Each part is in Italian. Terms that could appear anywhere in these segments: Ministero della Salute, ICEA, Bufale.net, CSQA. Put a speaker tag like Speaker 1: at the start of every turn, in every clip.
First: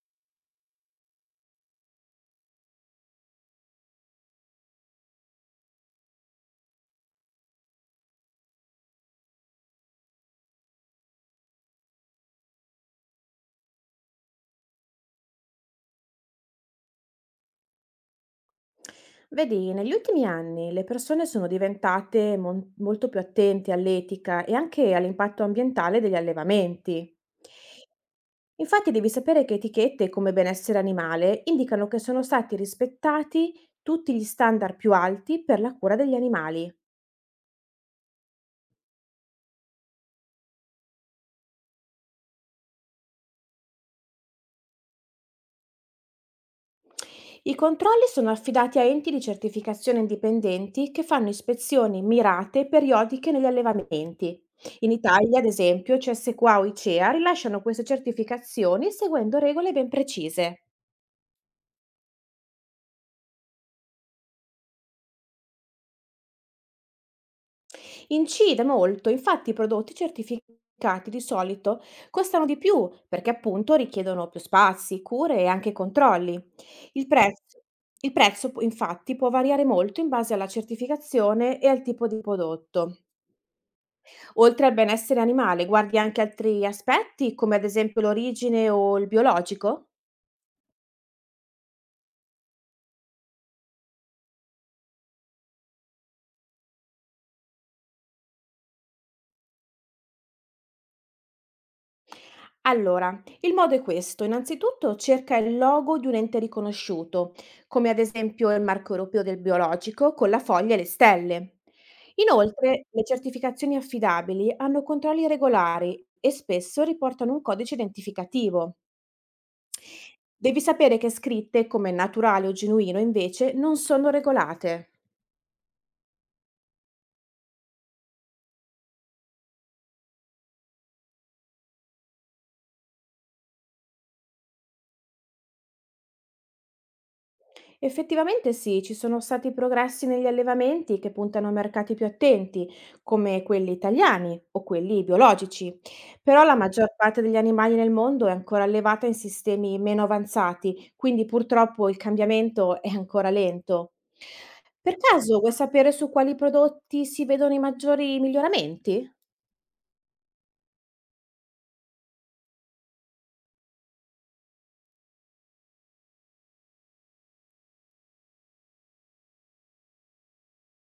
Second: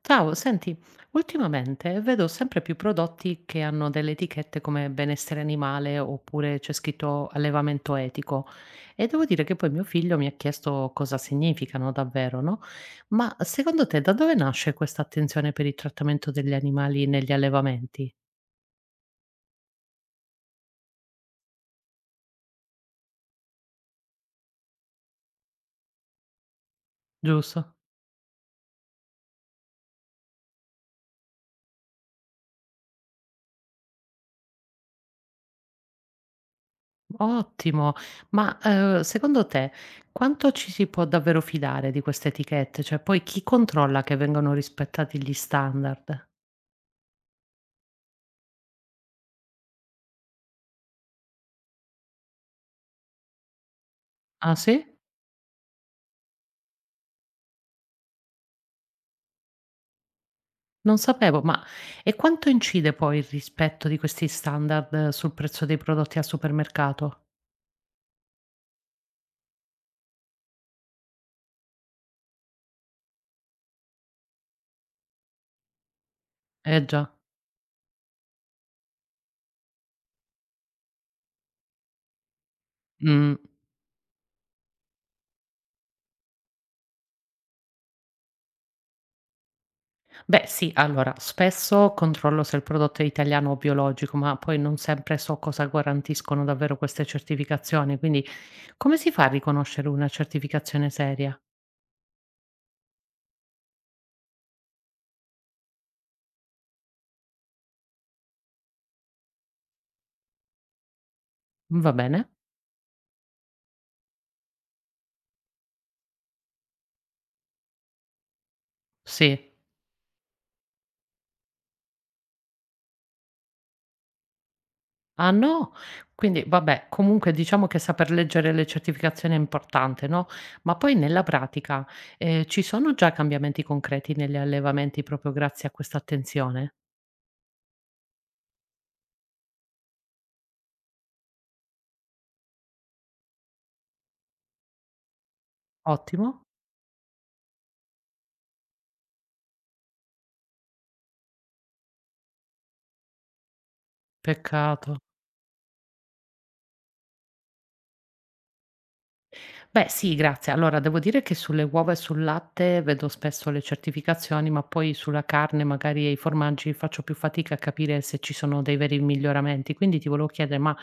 Speaker 1: Ciao, senti, ultimamente vedo sempre più prodotti che hanno delle etichette come benessere animale oppure c'è scritto allevamento etico e devo dire che poi mio figlio mi ha chiesto cosa significano davvero, no? Ma secondo te da dove nasce questa attenzione per il trattamento degli animali negli allevamenti?
Speaker 2: Vedi, negli ultimi anni le persone sono diventate molto più attente all'etica e anche all'impatto ambientale degli allevamenti.
Speaker 1: Giusto?
Speaker 2: Infatti devi sapere che etichette come benessere animale indicano che sono stati rispettati tutti gli standard più alti per la cura degli animali.
Speaker 1: Ottimo, ma secondo te quanto ci si può davvero fidare di queste etichette? Cioè poi chi controlla che vengano rispettati gli standard?
Speaker 2: I controlli sono affidati a enti di certificazione indipendenti che fanno ispezioni mirate e periodiche negli allevamenti.
Speaker 1: Ah sì?
Speaker 2: In Italia, ad esempio, CSQA o ICEA rilasciano queste certificazioni seguendo regole ben precise.
Speaker 1: Non sapevo, ma e quanto incide poi il rispetto di questi standard sul prezzo dei prodotti al supermercato?
Speaker 2: Incide molto, infatti i prodotti certificati di solito costano di più perché appunto richiedono più spazi, cure e anche controlli.
Speaker 1: Eh
Speaker 2: Il
Speaker 1: già.
Speaker 2: prezzo, il prezzo, infatti può variare molto in base alla certificazione e al tipo di prodotto.
Speaker 1: Mh.
Speaker 2: Oltre al benessere animale, guardi anche altri aspetti, come ad esempio l'origine o il biologico?
Speaker 1: Beh sì, allora spesso controllo se il prodotto è italiano o biologico, ma poi non sempre so cosa garantiscono davvero queste certificazioni, quindi come si fa a riconoscere una certificazione seria?
Speaker 2: Allora, il modo è questo. Innanzitutto cerca il logo di un ente riconosciuto, come ad esempio il marco europeo del biologico con la foglia e le stelle.
Speaker 1: Va bene?
Speaker 2: Inoltre, le certificazioni affidabili hanno controlli regolari e spesso riportano un codice identificativo.
Speaker 1: Sì.
Speaker 2: Devi sapere che scritte come naturale o genuino invece non sono regolate.
Speaker 1: Ah no? Quindi vabbè, comunque diciamo che saper leggere le certificazioni è importante, no, ma poi nella pratica, ci sono già cambiamenti concreti negli allevamenti proprio grazie a questa attenzione?
Speaker 2: Effettivamente sì, ci sono stati progressi negli allevamenti che puntano a mercati più attenti, come quelli italiani o quelli biologici, però
Speaker 1: Ottimo,
Speaker 2: la maggior parte degli animali nel mondo è ancora allevata in sistemi meno avanzati, quindi purtroppo il cambiamento è ancora lento. Per
Speaker 1: peccato.
Speaker 2: caso vuoi sapere su quali prodotti si vedono i maggiori miglioramenti?
Speaker 1: Beh sì, grazie. Allora devo dire che sulle uova e sul latte vedo spesso le certificazioni, ma poi sulla carne magari e i formaggi faccio più fatica a capire se ci sono dei veri miglioramenti. Quindi ti volevo chiedere, ma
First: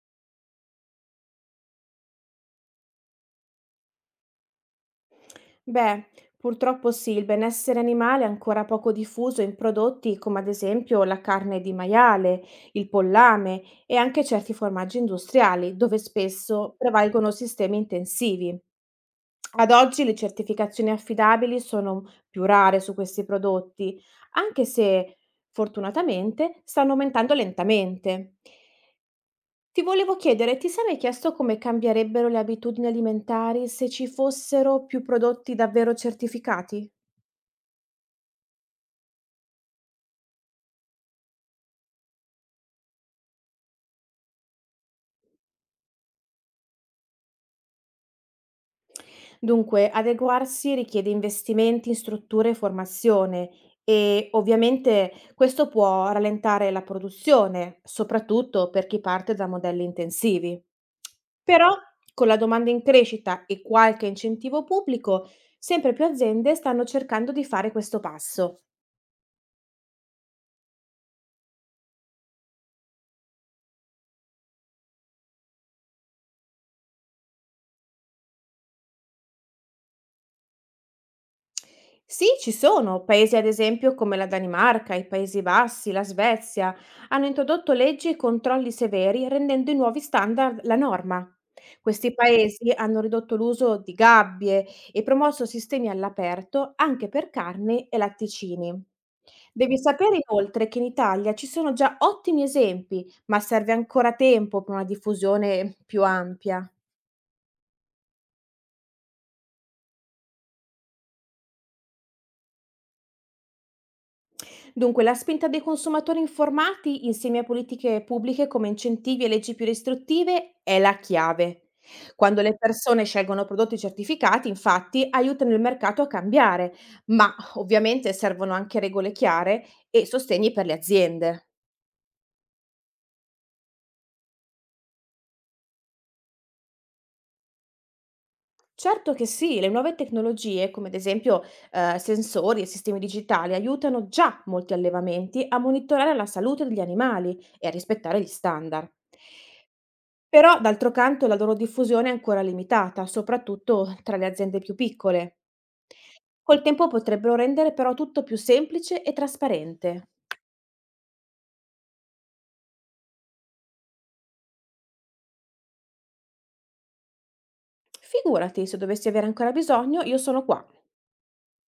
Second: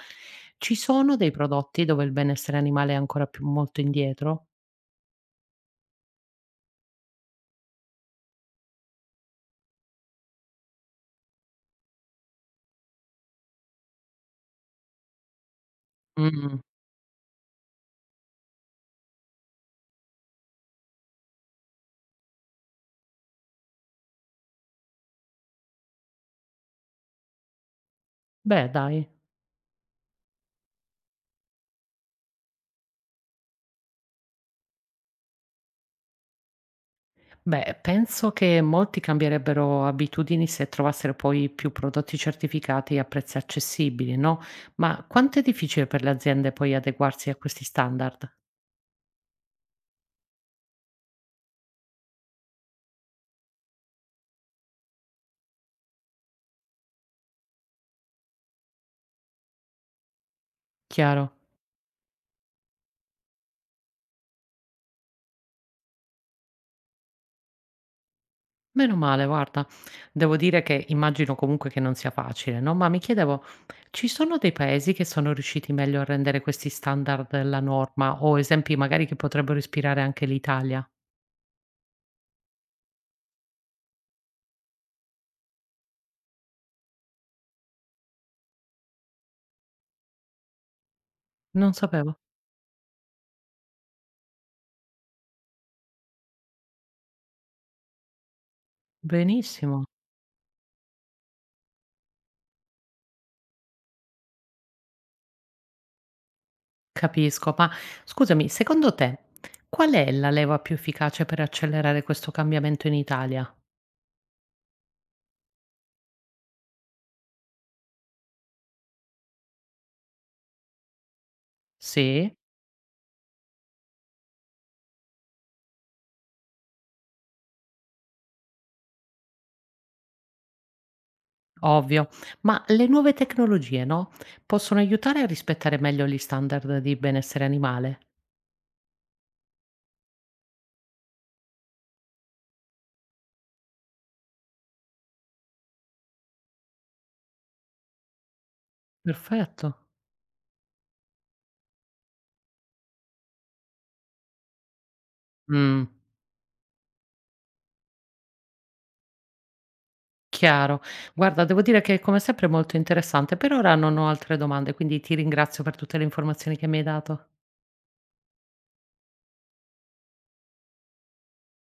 Speaker 1: ci sono dei prodotti dove il benessere animale è ancora più molto indietro?
Speaker 2: Beh, purtroppo sì, il benessere animale è ancora poco diffuso in prodotti come ad esempio la carne di maiale, il pollame e anche certi formaggi industriali, dove
Speaker 1: Mh-mh.
Speaker 2: spesso prevalgono sistemi intensivi. Ad oggi le certificazioni affidabili sono più rare su questi prodotti, anche se fortunatamente stanno aumentando lentamente.
Speaker 1: Beh dai.
Speaker 2: Ti volevo chiedere, ti sei mai chiesto come cambierebbero le abitudini alimentari se ci fossero più prodotti davvero certificati?
Speaker 1: Beh, penso che molti cambierebbero abitudini se trovassero poi più prodotti certificati a prezzi accessibili, no, ma quanto è difficile per le aziende poi adeguarsi a questi standard?
Speaker 2: Dunque, adeguarsi richiede investimenti in strutture e formazione e ovviamente questo può rallentare la produzione, soprattutto per chi parte da modelli intensivi.
Speaker 1: Chiaro.
Speaker 2: Però, con la domanda in crescita e qualche incentivo pubblico, sempre più aziende stanno cercando di fare questo passo.
Speaker 1: Meno male guarda. Devo dire che immagino comunque che non sia facile, no, ma mi chiedevo, ci sono dei paesi che sono riusciti meglio a rendere questi standard la norma o esempi magari che potrebbero ispirare anche l'Italia?
Speaker 2: Sì, ci sono paesi ad esempio come la Danimarca, i Paesi Bassi, la Svezia, hanno introdotto leggi e controlli severi rendendo i nuovi standard la norma.
Speaker 1: Non
Speaker 2: Questi
Speaker 1: sapevo.
Speaker 2: paesi hanno ridotto l'uso di gabbie e promosso sistemi all'aperto anche per carne e latticini. Devi
Speaker 1: Benissimo.
Speaker 2: sapere inoltre che in Italia ci sono già ottimi esempi, ma serve ancora tempo per una diffusione più ampia.
Speaker 1: Capisco, ma scusami, secondo te qual è la leva più efficace per accelerare questo cambiamento in Italia?
Speaker 2: Dunque, la spinta dei consumatori informati, insieme a politiche pubbliche come incentivi e leggi più restrittive, è la chiave.
Speaker 1: Sì,
Speaker 2: Quando le persone scelgono prodotti certificati, infatti, aiutano il mercato a cambiare, ma ovviamente servono anche regole chiare e sostegni per le aziende.
Speaker 1: ovvio, ma le nuove tecnologie, no? Possono aiutare a rispettare meglio gli standard di benessere animale?
Speaker 2: Certo che sì, le nuove tecnologie, come ad esempio sensori e sistemi digitali, aiutano già molti allevamenti a monitorare la salute degli animali e a rispettare gli standard.
Speaker 1: Perfetto.
Speaker 2: Però, d'altro canto, la loro diffusione è ancora limitata, soprattutto tra le aziende più piccole.
Speaker 1: Mm,
Speaker 2: Col tempo potrebbero rendere però tutto più semplice e trasparente.
Speaker 1: chiaro. Guarda, devo dire che come sempre è molto interessante, per ora non ho altre domande, quindi ti ringrazio per tutte le informazioni che mi hai dato.
Speaker 2: Figurati, se dovessi avere ancora bisogno, io sono qua.